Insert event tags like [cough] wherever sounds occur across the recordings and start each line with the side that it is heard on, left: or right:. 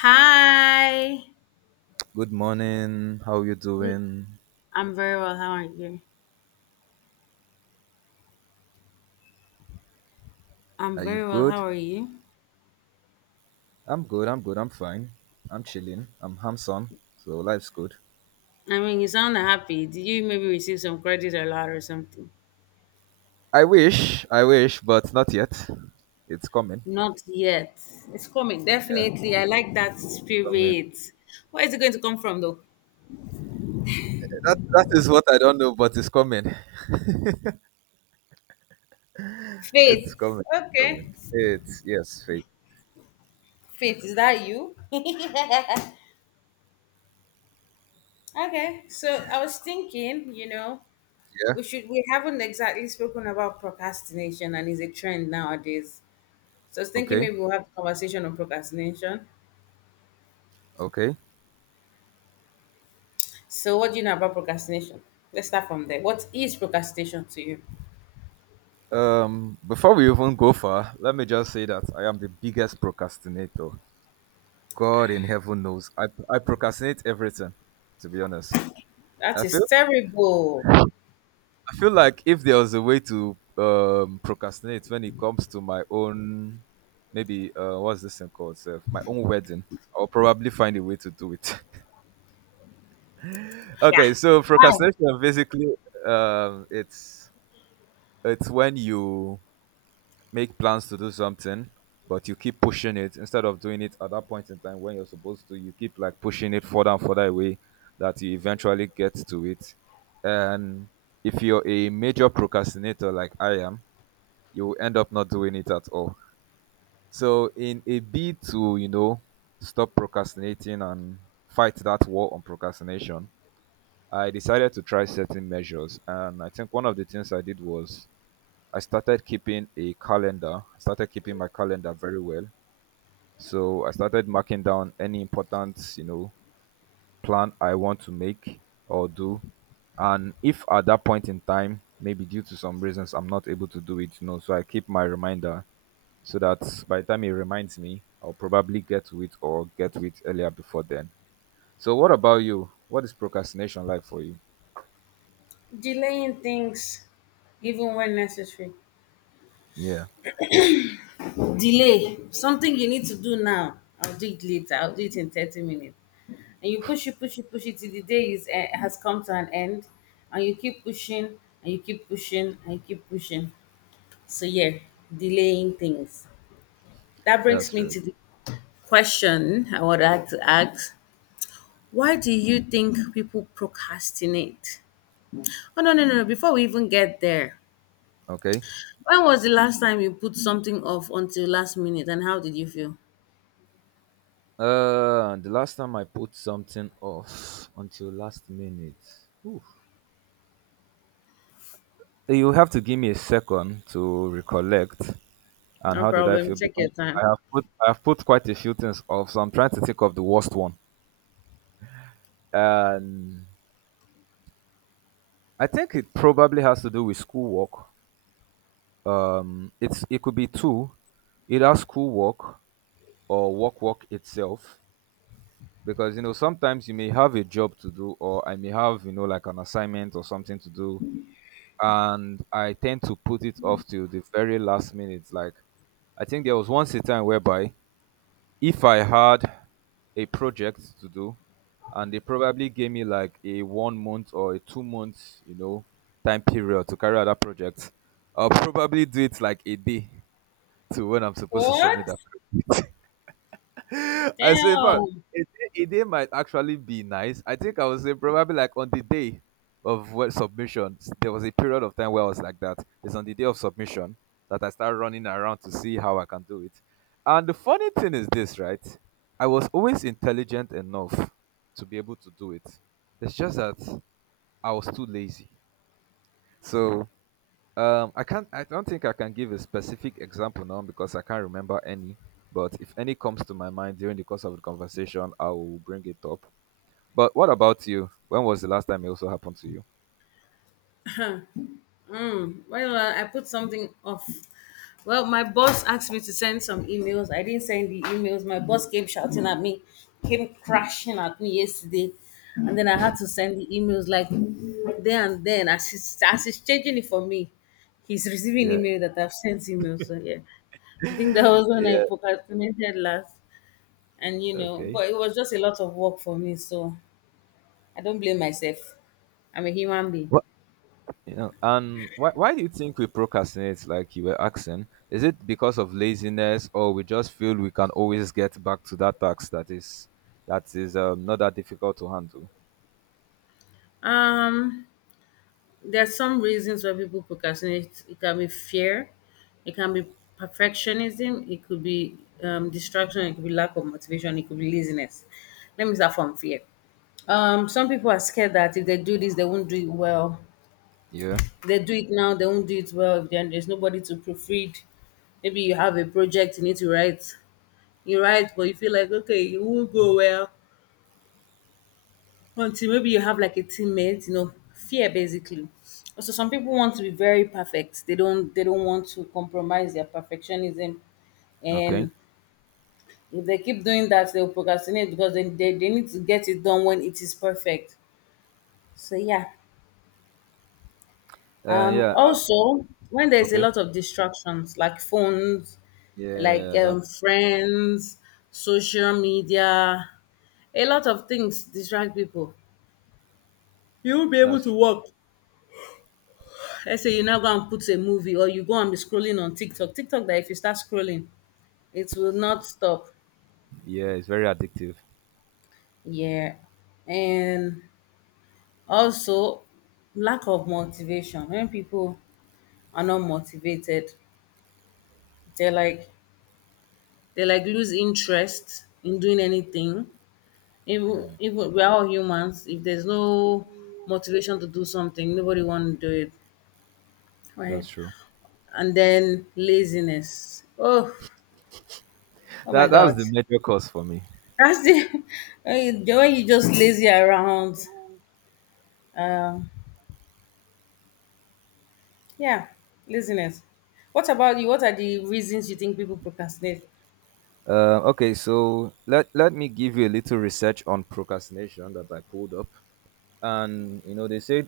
left: Hi.
right: Good morning. How you doing?
left: I'm very well. How are you? I'm
right: Are you
left: very well. How
right: good?
left: are you?
right: I'm good. I'm good. I'm fine. I'm chilling. I'm handsome. So life's good.
left: I mean, you sound happy. Did you maybe receive some credit or lot or something?
right: I wish. I wish, but not yet. It's coming.
left: Not yet. It's coming.
right: Yeah,
left: Definitely. I like that
right: it's coming.
left: spirit. Where is it going to come from, though?
right: That is what I don't know, but it's coming. [laughs] It's
left: Faith.
right: coming. It's coming.
left: Okay.
right: It's yes, faith.
left: Faith, is that you? Okay, so I was thinking,
right: Yeah.
left: we haven't exactly spoken about procrastination, and it's a trend nowadays. So I was thinking
right: Okay.
left: maybe we'll have a conversation on procrastination.
right: Okay.
left: So, what do you know about procrastination? Let's start from there. What is procrastination to you?
right: Before we even go far, let me just say that I am the biggest procrastinator. God in heaven knows. I procrastinate everything. To be honest, I
left: That is
right: feel
left: terrible.
right: I feel like if there was a way to procrastinate when it comes to my own, maybe what's this thing called? Self, my own wedding. I'll probably find a way to do it. [laughs]
left: Yeah.
right: Okay, so
left: Why?
right: procrastination basically, um, it's it's when you make plans to do something, but you keep pushing it instead of doing it at that point in time when you're supposed to. You keep like pushing it further and further away that you eventually get to it. And if you're a major procrastinator like I am, you will end up not doing it at all. So, in a bid to, you know, stop procrastinating and fight that war on procrastination, I decided to try certain measures. And I think one of the things I did was I started keeping a calendar. I started keeping my calendar very well. So I started marking down any important, you know, plan I want to make or do. And if at that point in time, maybe due to some reasons, I'm not able to do it, you know, so I keep my reminder so that by the time it reminds me, I'll probably get to it or get to it earlier before then. So, what about you? What is procrastination like for you?
left: Delaying things, even when necessary.
right: Yeah,
left: Delay something you need to do now. I'll do it later. I'll do it in 30 minutes. And you push it, push it, push it till the day is has come to an end, and you keep pushing, and you keep pushing, and you keep pushing. So yeah, delaying things. That brings
right: that's
left: me
right: true.
left: to the question I would like to ask: why do you think people procrastinate? Oh, no, before we even get there,
right: Okay.
left: when was the last time you put something off until last minute, and how did you feel?
right: The last time I put something off until last minute. Oof. You have to give me a second to recollect. And
left: No
right: how did I
left: problem.
right: feel?
left: Check
right: Because
left: your
right: I
left: time.
right: have put I have put quite a few things off, so I'm trying to think of the worst one. And I think it probably has to do with schoolwork. It's it could be two, either school work or work work itself, because you know sometimes you may have a job to do, or I may have, you know, like an assignment or something to do, and I tend to put it off till the very last minute. Like I think there was once a time whereby if I had a project to do and they probably gave me like a 1 month or a 2 months, you know, time period to carry out that project, I'll probably do it like a day to when I'm supposed to submit
left: What?
right: that project. [laughs] I say, in fact,
left: Damn.
right: a day might actually be nice. I think I was say probably like on the day of what submission, there was a period of time where I was like that. It's on the day of submission that I start running around to see how I can do it. And the funny thing is this, right? I was always intelligent enough to be able to do it. It's just that I was too lazy. So I can't. I don't think I can give a specific example now because I can't remember any. But if any comes to my mind during the course of the conversation, I will bring it up. But what about you? When was the last time it also happened to you?
left: Well, I put something off. Well, my boss asked me to send some emails. I didn't send the emails. My boss came shouting at me, came crashing at me yesterday. And then I had to send the emails like there and then as he's changing it for me. He's receiving
right: Yeah,
left: email that I've sent emails. So, yeah, I think that was
right: [laughs]
left: when I
right: yeah.
left: procrastinated last. And, you know,
right: Okay.
left: but it was just a lot of work for me. So I don't blame myself. I'm a human being.
right: What? And why do you think we procrastinate? Like you were asking, is it because of laziness, or we just feel we can always get back to that task that is not that difficult to handle?
left: Um, There are some reasons why people procrastinate. It can be fear, it can be perfectionism, it could be distraction, it could be lack of motivation, it could be laziness. Let me start from fear. Some people are scared that if they do this, they won't do it well.
right: Yeah.
left: If they do it now, they won't do it well. If then there's nobody to proofread, maybe you have a project you need to write. You write, but you feel like okay, it won't go well, until maybe you have like a teammate, you know. Fear basically. So some people want to be very perfect. They don't want to compromise their perfectionism,
right: Okay.
left: and if they keep doing that, they'll procrastinate because they need to get it done when it is perfect. So yeah,
right: Yeah. Uh.
left: also when there's a
right: Okay.
left: lot of distractions like phones, like
right: Yeah.
left: friends, social media, a lot of things distract people. You won't be able
right: That's
left: to
right: true.
left: work. Let's say you now go and put a movie, or you go and be scrolling on TikTok. TikTok, that if you start scrolling, it will not stop.
right: Yeah, it's very addictive.
left: Yeah. And also lack of motivation. When people are not motivated, they like lose interest in doing anything. Even
right: Mm,
left: even we are all humans. If there's no motivation to do something, nobody want to do it. Right.
right: that's true.
left: And then laziness. Oh, oh my
right: That's
left: God.
right: the major cause for me.
left: That's the, [laughs] the way you just lazy around. Um, yeah, laziness. What about you? What are the reasons you think people procrastinate?
right: Okay, so let me give you a little research on procrastination that I pulled up, and you know they say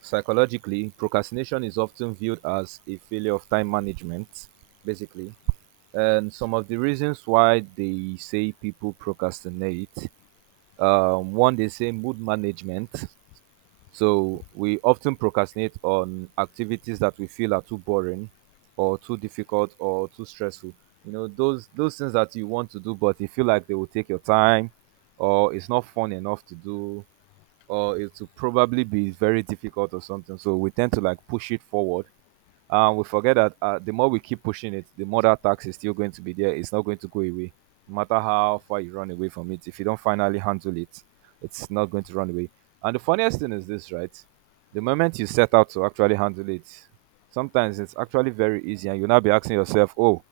right: psychologically procrastination is often viewed as a failure of time management, basically. And some of the reasons why they say people procrastinate, one, they say mood management. So we often procrastinate on activities that we feel are too boring or too difficult or too stressful. You know, those things that you want to do but you feel like they will take your time, or it's not fun enough to do, or it will probably be very difficult or something. So we tend to like push it forward, and we forget that the more we keep pushing it, the more that tax is still going to be there. It's not going to go away. No matter how far you run away from it, if you don't finally handle it, it's not going to run away. And the funniest thing is this, right? The moment you set out to actually handle it, sometimes it's actually very easy, and you'll now be asking yourself, "Oh,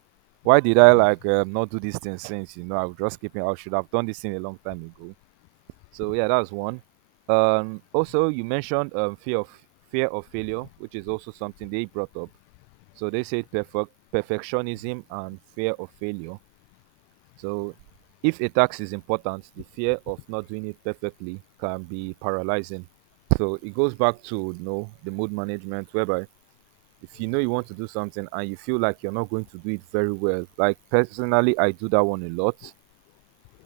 right: why did I like not do these things since you know I was just keeping? I should have done this thing a long time ago." So yeah, that's one. Also, you mentioned fear of failure, which is also something they brought up. So they said perfectionism and fear of failure. So if a task is important, the fear of not doing it perfectly can be paralyzing. So it goes back to you know the mood management, whereby if you know you want to do something and you feel like you're not going to do it very well, like personally, I do that one a lot.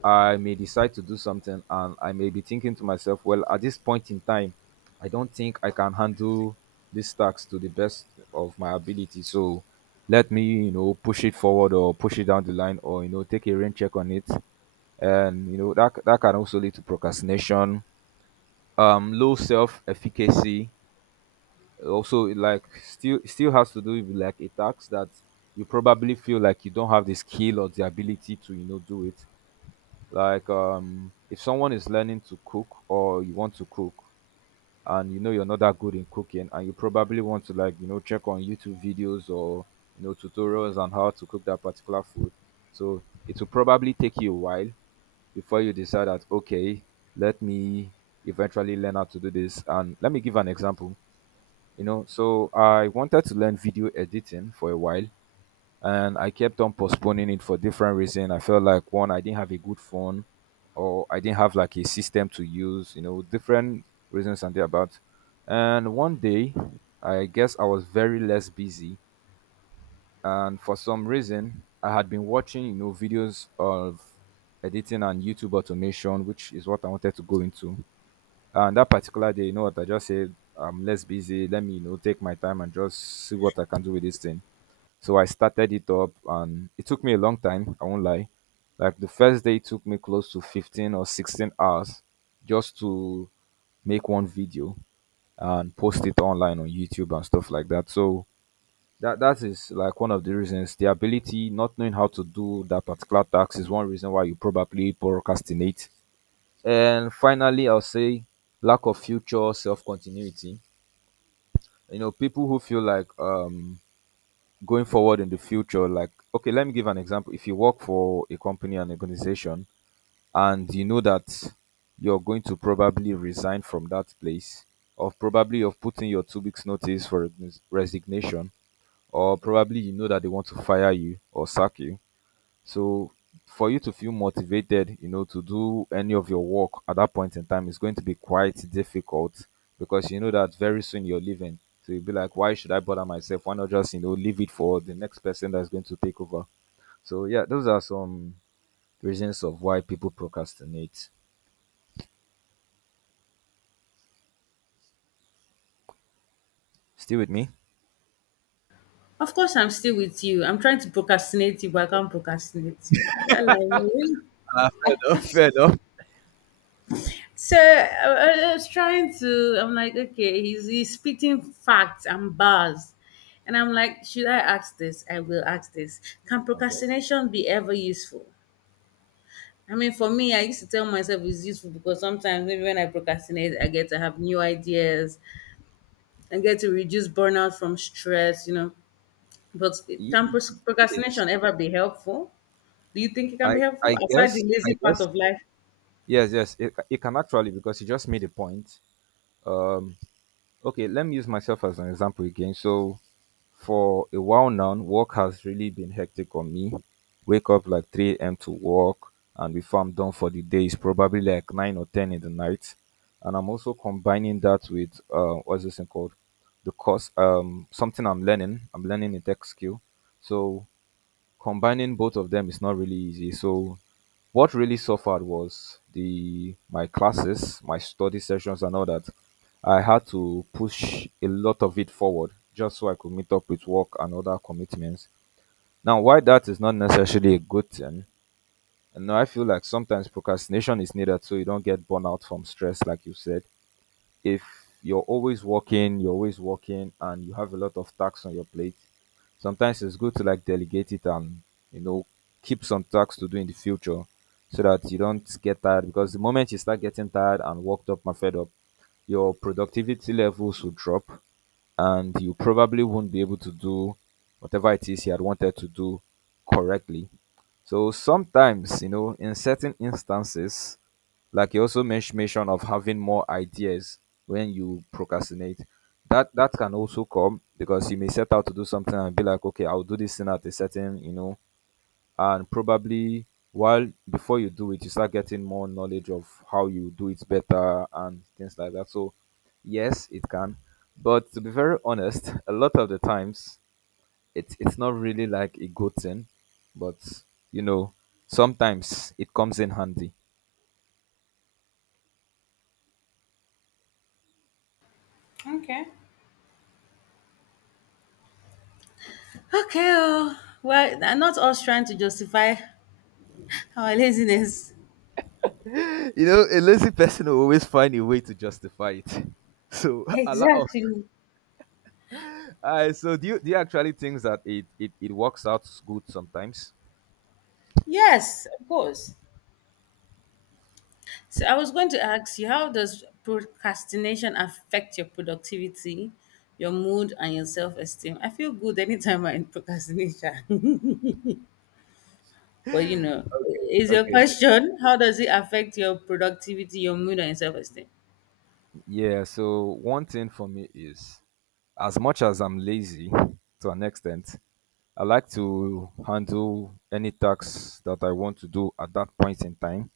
right: I may decide to do something, and I may be thinking to myself, well, at this point in time, I don't think I can handle this task to the best of my ability. So let me, you know, push it forward or push it down the line, or, you know, take a rain check on it. And, you know, that can also lead to procrastination, low self efficacy. Also, like, still has to do with like a task that you probably feel like you don't have the skill or the ability to, you know, do it. Like if someone is learning to cook, or you want to cook and you know you're not that good in cooking, and you probably want to like, you know, check on YouTube videos or you know tutorials on how to cook that particular food. So it will probably take you a while before you decide that okay, let me eventually learn how to do this. And let me give an example. You know, so I wanted to learn video editing for a while, and I kept on postponing it for different reasons. I felt like one, I didn't have a good phone, or I didn't have like a system to use. You know, different reasons and thereabout. And one day, I guess I was very less busy, and for some reason, I had been watching you know videos of editing and YouTube automation, which is what I wanted to go into. And that particular day, you know what I just said. I'm less busy. Let me, you know, take my time and just see what I can do with this thing. So I started it up, and it took me a long time, I won't lie. Like the first day it took me close to 15 or 16 hours just to make one video and post it online on YouTube and stuff like that. So that is like one of the reasons, the ability not knowing how to do that particular task is one reason why you probably procrastinate. And finally, I'll say lack of future self continuity. You know, people who feel like going forward in the future, like okay, let me give an example. If you work for a company, an organization, and you know that you're going to probably resign from that place, or probably you've put in your 2 weeks notice for resignation, or probably you know that they want to fire you or sack you, so for you to feel motivated, you know, to do any of your work at that point in time is going to be quite difficult because you know that very soon you're leaving. So you'll be like, why should I bother myself? Why not just, you know, leave it for the next person that's going to take over? So yeah, those are some reasons of why people procrastinate. Still with me?
left: Of course, I'm still with you. I'm trying to procrastinate you, but I can't procrastinate you. That like really.
right: Ah, fair enough, [laughs] fair enough.
left: So I was trying to. I'm like, okay, he's spitting facts and bars, and I'm like, should I ask this? I will ask this. Can
right: Okay.
left: procrastination be ever useful? I mean, for me, I used to tell myself it's useful because sometimes maybe when I procrastinate, I get to have new ideas and get to reduce burnout from stress, you know. But
right: Ye-
left: can
right: Yes.
left: procrastination ever be helpful? Do you think it can
right: I
left: be
right: I
left: helpful aside
right: guess
left: the
right: I
left: lazy part
right: guess
left: of life?
right: yes, yes, it can actually, because you just made a point. Um, Okay, let me use myself as an example again. So, for a while now, work has really been hectic on me. Wake up like 3 a.m. to work, and before I'm done for the day, it's probably like 9 or 10 in the night. And I'm also combining that with what's this thing called? The course, something I'm learning. I'm learning a tech skill. So, combining both of them is not really easy. So what really suffered was the my classes, my study sessions and all that. I had to push a lot of it forward just so I could meet up with work and other commitments. Now, why that is not necessarily a good thing, and now I feel like sometimes procrastination is needed so you don't get burnout from stress, like you said. If you're always working, you're always working, and you have a lot of tasks on your plate, sometimes it's good to like delegate it and you know keep some tasks to do in the future, so that you don't get tired, because the moment you start getting tired and worked up and fed up, your productivity levels will drop and you probably won't be able to do whatever it is you had wanted to do correctly. So sometimes, you know, in certain instances, like you also mentioned of having more ideas when you procrastinate, that can also come because you may set out to do something and be like, okay, I'll do this thing at a certain, you know, and probably while before you do it, you start getting more knowledge of how you do it better and things like that. So yes, it can. But to be very honest, [laughs] a lot of the times it's not really like a good thing, but, you know, sometimes it comes in handy.
left: Okay. Okay. Oh. Well, I'm not us trying to justify our laziness.
right: You know, a lazy person will always find a way to justify it. So [laughs] allow us.
left: Exactly.
right: So do you actually think that it works out good sometimes?
left: Yes, of course. So I was going to ask you, how does procrastination affect your productivity, your mood, and your self-esteem? I feel good anytime I'm in procrastination. [laughs] But you know,
right: Okay.
left: is your
right: Okay.
left: question, how does it affect your productivity, your mood, and your self-esteem?
right: Yeah. So one thing for me is, as much as I'm lazy to an extent, I like to handle any tasks that I want to do at that point in time,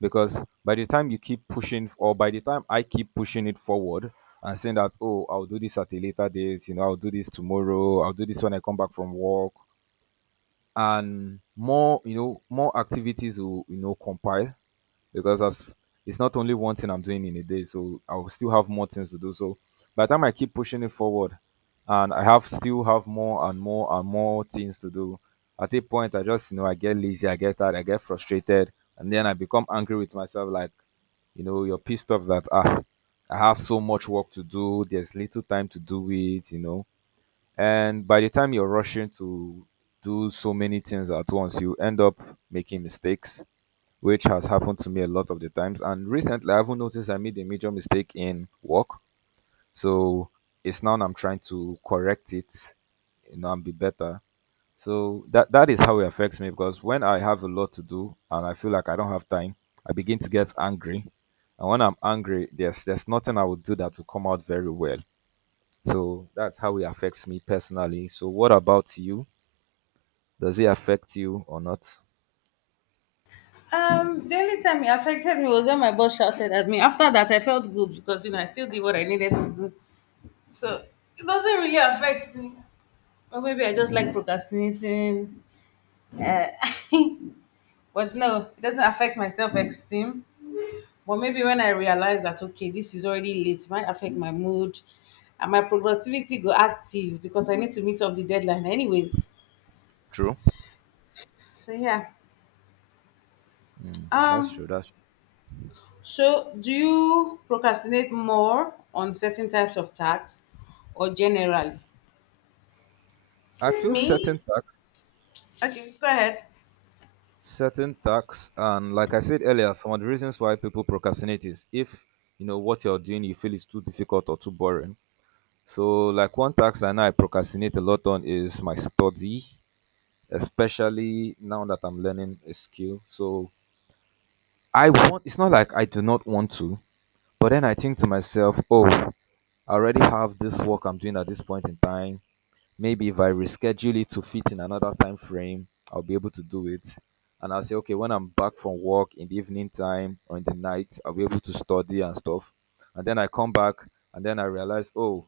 right: because by the time you keep pushing, or by the time I keep pushing it forward and saying that, oh, I'll do this at a later date, you know, I'll do this tomorrow, I'll do this when I come back from work, and more, you know, more activities will, you know, compile, because as it's not only one thing I'm doing in a day, so I'll still have more things to do. So by the time I keep pushing it forward, and I have still have more and more and more things to do, at a point I just, you know, I get lazy, I get tired, I get frustrated, and then I become angry with myself. Like, you know, you're pissed off that, ah, I have so much work to do. There's little time to do it. You know, and by the time you're rushing to do so many things at once, you end up making mistakes, which has happened to me a lot of the times. And recently, I haven't noticed I made a major mistake in work. So it's now I'm trying to correct it, you know, and be better. So that is how it affects me, because when I have a lot to do and I feel like I don't have time, I begin to get angry. And when I'm angry, there's nothing I would do that will come out very well. So that's how it affects me personally. So what about you? Does it affect you or not?
left: The only time it affected me was when my boss shouted at me. After that, I felt good because you know I still did what I needed to do. So it doesn't really affect me. Or maybe I just like procrastinating. Uh, [laughs] but no, it doesn't affect my self esteem. But maybe when I realize that okay, this is already late, it might affect my mood and my productivity go active because I need to meet up the deadline anyways.
right: True.
left: So yeah.
right: Mm, that's
left: Um
right: true. That's
left: so do you procrastinate more on certain types of tasks or generally?
right: I feel certain
left: Me?
right: tax,
left: Okay, go ahead.
right: and like I said earlier, some of the reasons why people procrastinate is if you know what you're doing, you feel it's too difficult or too boring. So like one tax I know I procrastinate a lot on is my study, especially now that I'm learning a skill. So I want. It's not like I do not want to. But then I think to myself, oh, I already have this work I'm doing at this point in time. Maybe if I reschedule it to fit in another time frame, I'll be able to do it. And I'll say, okay, when I'm back from work in the evening time or in the night, I'll be able to study and stuff. And then I come back and then I realize, oh,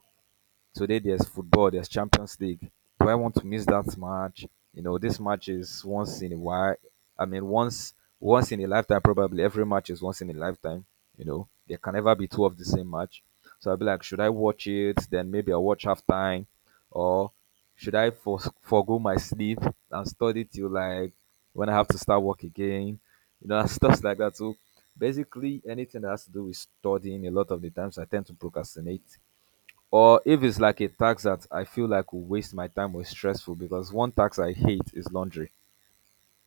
right: today there's football, there's Champions League. Do I want to miss that match? You know, this match is once in a while. I mean, once in a lifetime, probably every match is once in a lifetime. You know, there can never be two of the same match. So I'll be like, should I watch it? Then maybe I'll watch half time. Or should I forego my sleep and study till like when I have to start work again? You know, [laughs] and stuff like that. So basically, anything that has to do with studying, a lot of the times I tend to procrastinate, or if it's like a task that I feel like will waste my time or is stressful, because one task I hate is laundry.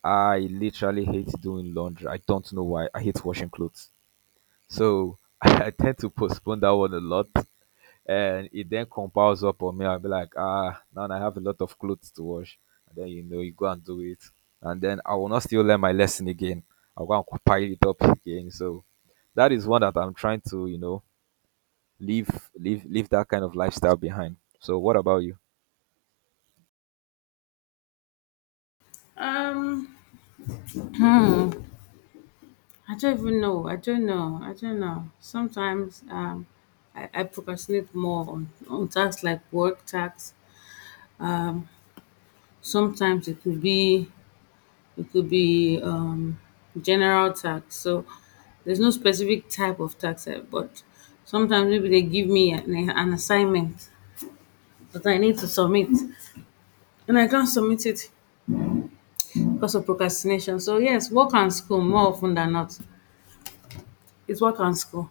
right: I literally hate doing laundry. I don't know why. I hate washing clothes. So [laughs] I tend to postpone that one a lot. And it then compiles up on me. I'll be like, ah, now I have a lot of clothes to wash. And then, you know, you go and do it. And then I will not still learn my lesson again. I'll go and compile it up again. So that is one that I'm trying to, you know, leave leave that kind of lifestyle behind. So what about you?
left: Um hmm. I don't even know. I don't know. I don't know. Sometimes I procrastinate more on tasks like work tasks. Sometimes it could be. It could be general tax. So there's no specific type of tax, eh, but sometimes maybe they give me an assignment that I need to submit, and I can't submit it because of procrastination. So yes, work and school more often than not. It's work and school.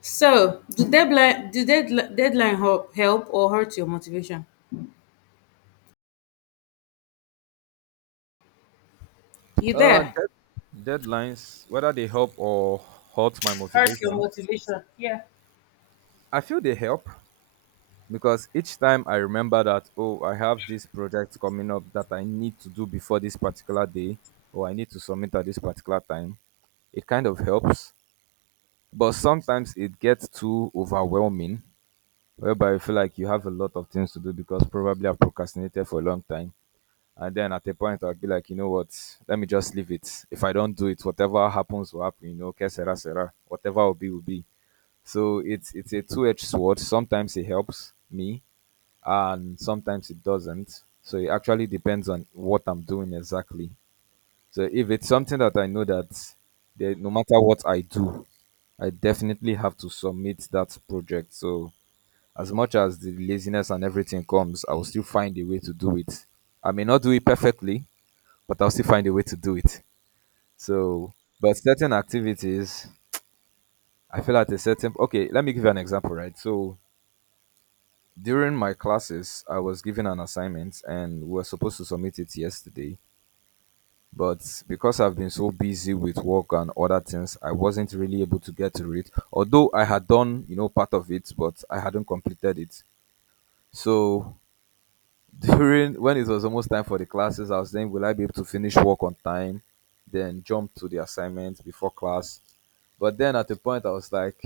left: So do deadline deadline help or hurt your motivation? You there?
right: Deadlines, whether they help or hurt my
left: Hurt your
right: motivation,
left: motivation. Yeah.
right: I feel they help, because each time I remember that, oh, I have this project coming up that I need to do before this particular day, or I need to submit at this particular time, it kind of helps. But sometimes it gets too overwhelming, whereby you feel like you have a lot of things to do, because probably I've procrastinated for a long time. And then at a point, I'll be like, you know what? Let me just leave it. If I don't do it, whatever happens will happen. You know, que sera sera. Whatever will be will be. So it's a two-edged sword. Sometimes it helps me, and sometimes it doesn't. So it actually depends on what I'm doing exactly. So if it's something that I know that no matter what I do, I definitely have to submit that project. So as much as the laziness and everything comes, I will still find a way to do it. I may not do it perfectly, but I'll still find a way to do it. So, but certain activities, I feel at a certain, okay, let me give you an example, right? So during my classes, I was given an assignment and we were supposed to submit it yesterday. But because I've been so busy with work and other things, I wasn't really able to get to it. Although I had done, you know, part of it, but I hadn't completed it. So during when it was almost time for the classes, I was saying, will I be able to finish work on time, then jump to the assignment before class? But then at the point, I was like,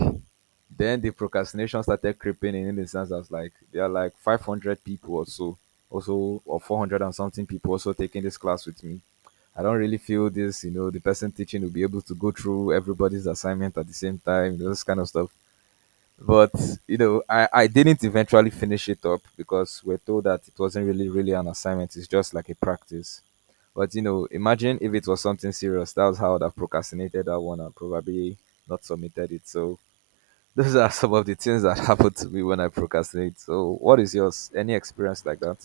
right: then the procrastination started creeping in. In the sense, I was like, there are like 500 people or so, also or 400 and something people also taking this class with me. I don't really feel this, you know, the person teaching will be able to go through everybody's assignment at the same time, you know, this kind of stuff. But you know, I didn't eventually finish it up, because we're told that it wasn't really an assignment, it's just like a practice. But you know, imagine if it was something serious, that was how I'd have procrastinated that one, and probably not submitted it. So those are some of the things that [laughs] happen to me when I procrastinate. So what is yours? Any experience like that?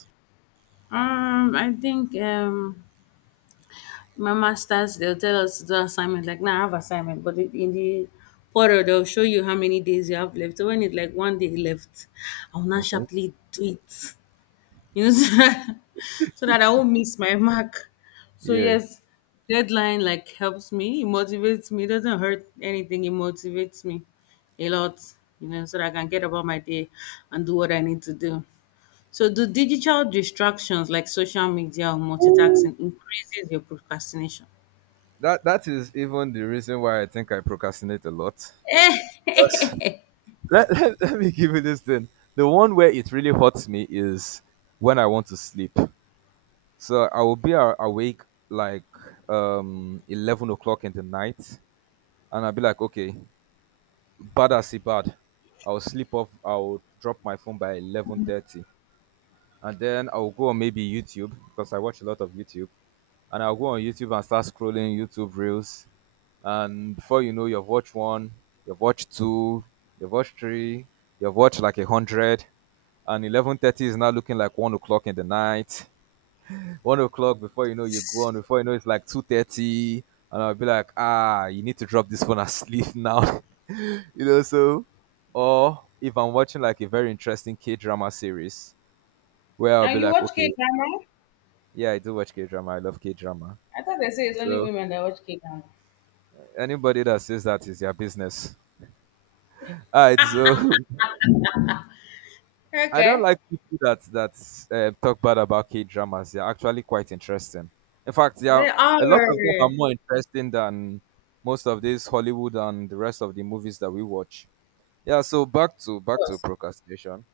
left: I think my masters, they'll tell us to do assignment. Like now, I have assignment, but it- in the portal, they'll show you how many days you have left. So when it's like one day left, I will not
right: Okay.
left: sharply do it, you know, [laughs] so that I won't miss my mark. So
right: Yeah,
left: yes, deadline like helps me, it motivates me, it doesn't hurt anything. It motivates me a lot, you know, so that I can get about my day and do what I need to do. So, do digital distractions like social media or multitasking increases your procrastination?
right: that that is even the reason why I think I procrastinate a lot.
left: Eh,
right: [laughs] Because [laughs] let me give you this thing. The one where it really hurts me is when I want to sleep. So I will be awake like 11 o'clock in the night, and I'll be like, okay, bad as it bad. I'll sleep off. I'll drop my phone by 11:30, and then I'll go on maybe YouTube, because I watch a lot of YouTube, and I'll go on YouTube and start scrolling YouTube reels. And before you know, you've watched one, you've watched two, you've watched three, you've watched like a hundred, and eleven thirty is now looking like 1 o'clock in the night. [laughs] 1 o'clock, before you know, you go on, before you know, it's like 2:30. And I'll be like, ah, you need to drop this phone and sleep now. [laughs] So or if I'm watching like a very interesting k-drama series where I'll
left: now
right: be
left: you
right: like,
left: watch
right: okay.
left: K drama?
right: Yeah, I do watch k-drama. I love k-drama.
left: I thought they say it's only
right: So
left: women that watch K drama.
right: anybody that says that is their business. All right, so. [laughs] I don't
left: Okay.
right: like people that talk bad about K dramas. They're actually quite interesting. In fact,
left: They
right: a lot of them
left: are.
right: are more interesting than most of this Hollywood and the rest of the movies that we watch. Yeah. So back to
left: Yes.
right: procrastination.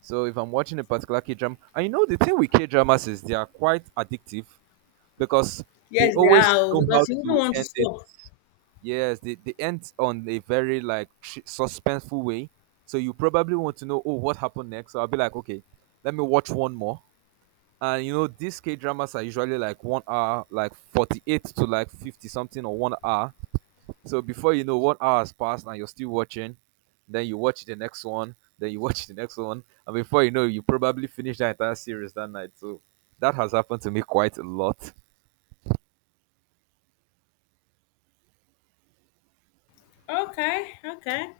right: So if I'm watching a particular K drama, and you know the thing with K dramas is they are quite addictive because they
left: Yes, they
right: always
left: are. Oh,
right: know how
left: because you wouldn't
right: to
left: want to
right: end it.
left: stop.
right: Yes, they end on a very like suspenseful way. So you probably want to know, oh, what happened next? So I'll be like, okay, let me watch one more. And you know, these K dramas are usually like 1 hour, like 48 to like 50 something or 1 hour. So before you know, 1 hour has passed and you're still watching. Then you watch the next one. Then you [laughs] watch the next one. And before you know, you probably finish the entire series that night. So that has happened to me quite a lot.
left: Okay, okay.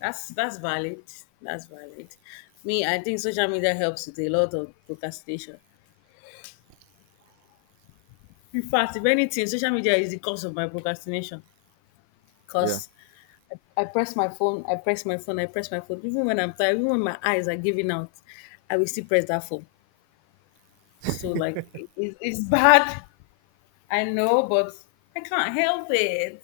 left: That's valid. That's valid. Me, I think social media helps with a lot of procrastination. In fact, if anything, social media is the cause of my procrastination.
right: Yeah.
left: Cause I press my phone, I press my phone, I press my phone. Even when I'm tired, even when my eyes are giving out, I will still press that phone. So like, it's It's bad. I know, but I can't help it.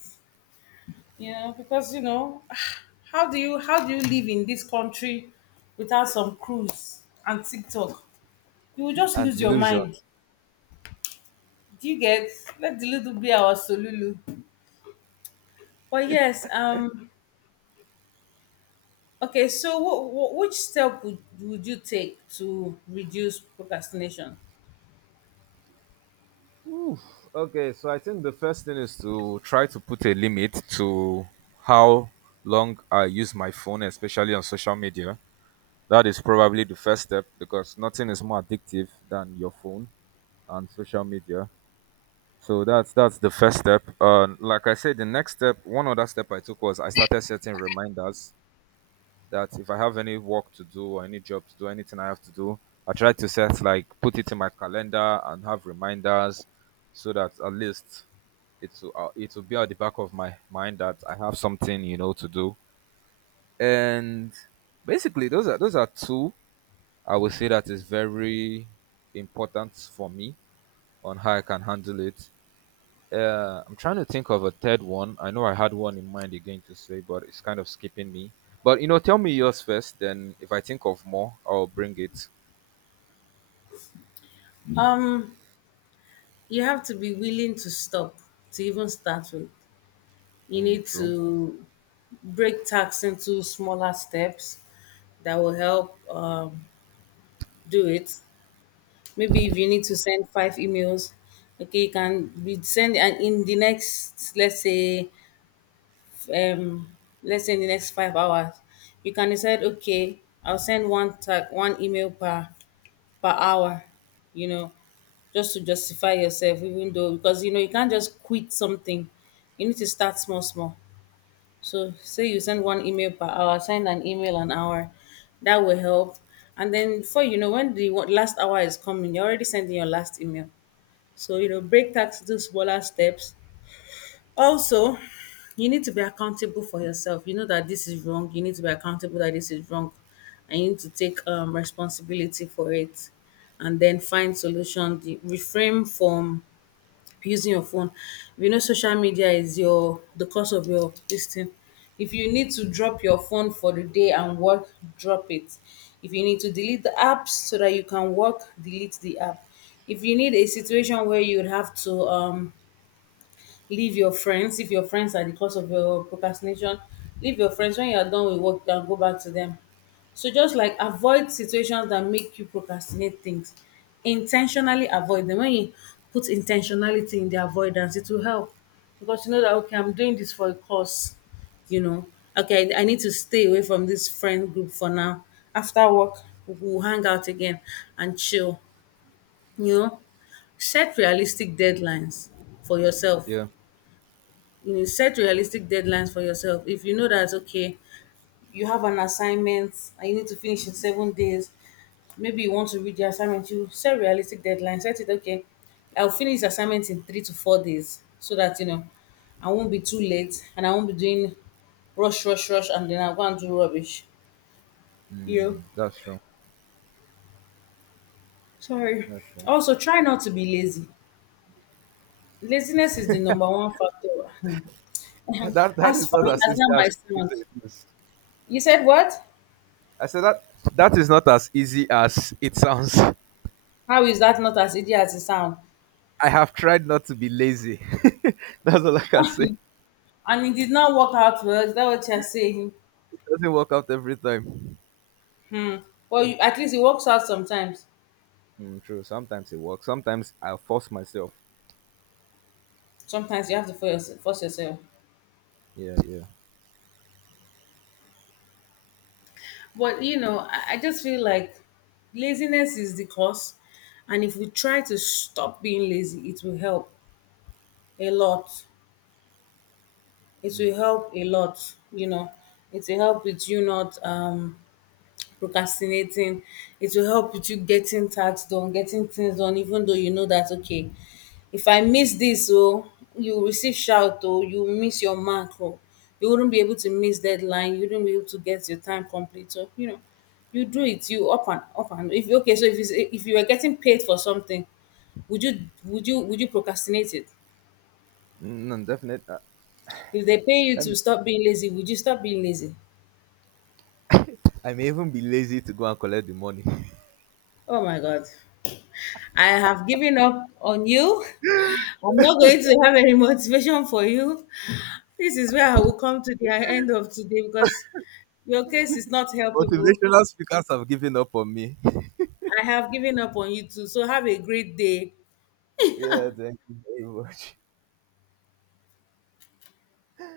left: You know, because you know, [sighs] how do you live in this country without some cruise and TikTok? You will just
right: And
left: lose your
right: delusion.
left: mind. Do you get? Let the little be our solulu. But yes, okay. So, which step would you take to reduce procrastination?
right: Okay, so I think the first thing is to try to put a limit to how long I use my phone, especially on social media. That is probably the first step because nothing is more addictive than your phone and social media. So that's the first step. Like I said, the next step, one other step I took was I started setting reminders that if I have any work to do or any job to do, anything I have to do, I try to set like put it in my calendar and have reminders so that at least it will be at the back of my mind that I have something to do. And basically, those are two I would say that is very important for me on how I can handle it. I'm trying to think of a third one. I know I had one in mind you're going to say, but it's kind of skipping me. But you know, tell me yours first. Then, if I think of more, I'll bring it.
left: Um, you have to be willing to stop to even start with. You
right: Mm,
left: need
right: true.
left: to break tasks into smaller steps that will help do it. Maybe if you need to send five emails, okay, you can be send and in the next, um, let's say in the next 5 hours, you can decide, okay, I'll send one email per per hour, you know, just to justify yourself, even though because you know you can't just quit something, you need to start small, small. So say you send one email per hour, send an email an hour. That will help. And then before you know, when the last hour is coming, you're already sending your last email. So you know, break tasks into smaller steps. Also, you need to be accountable for yourself. You know that this is wrong. You need to be accountable that this is wrong, and you need to take responsibility for it. And then find solutions. Refrain from using your phone. We know social media is your the cause of your this thing. If you need to drop your phone for the day and work, drop it. If you need to delete the apps so that you can work, delete the app. If you need a situation where you would have to leave your friends, if your friends are the cause of your procrastination, leave your friends. When you are done with work, you can go back to them. So just like avoid situations that make you procrastinate things. Intentionally avoid them. When you put intentionality in the avoidance, it will help, because you know that okay, I'm doing this for a cause. You know, okay, I need to stay away from this friend group for now. After work, we'll hang out again and chill, you know. Set realistic deadlines for yourself.
right: Yeah,
left: You know, set realistic deadlines for yourself. If you know that okay, you have an assignment and you need to finish in 7 days, maybe you want to read your assignment, you set realistic deadlines. Set it okay, I'll finish the assignment in 3 to 4 days, so that you know I won't be too late, and I won't be doing rush, and then I'll go and do rubbish, you know.
right: that's true.
left: Sorry.
right: That's true.
left: Also try not to be lazy. Laziness is the number one factor. Hmm. [laughs]
right: [laughs] That
left: As
right: is not
left: funny
right: as
left: as
right: easy
left: that
right: as
left: might
right: people
left: sound,
right: say it is.
left: you said what?
right: I said that that is not as easy as it sounds.
left: How is that not as easy as it sounds?
right: I have tried not to be lazy. [laughs] That's all I can say. It
left: And it did not work out for us. That's what you're saying.
right: doesn't work out every time.
left: Well, you, at least it works out sometimes.
right: Mm, true. Sometimes it works. Sometimes I force myself.
left: Sometimes you have to force yourself.
right: Yeah, yeah.
left: But you know, I just feel like laziness is the cause. And if we try to stop being lazy, it will help a lot. It will
right: Mm.
left: help a lot, you know. It will help with you not procrastinating. It will help with you getting tasks done, getting things done, even though you know that, okay, if I miss this, oh, you will receive shout, oh, you will miss your mark, oh, you wouldn't be able to miss deadline, you wouldn't be able to get your time complete. So, you know, you do it, you up and up. And if okay, so if you were getting paid for something, would you would you procrastinate it?
right: Mm, no, definitely.
left: If they pay you
right: Let
left: to stop being lazy, would you stop being lazy?
right: I may even be lazy to go and collect the money. [laughs]
left: Oh my god. I have given up on you. [laughs] I'm not going to have any motivation for you. This is where I will come to the end of today because your case is not helpable.
right: Motivational speakers have given up on me. [laughs]
left: I have given up on you too. So have a great day.
right: Yeah, thank you very much.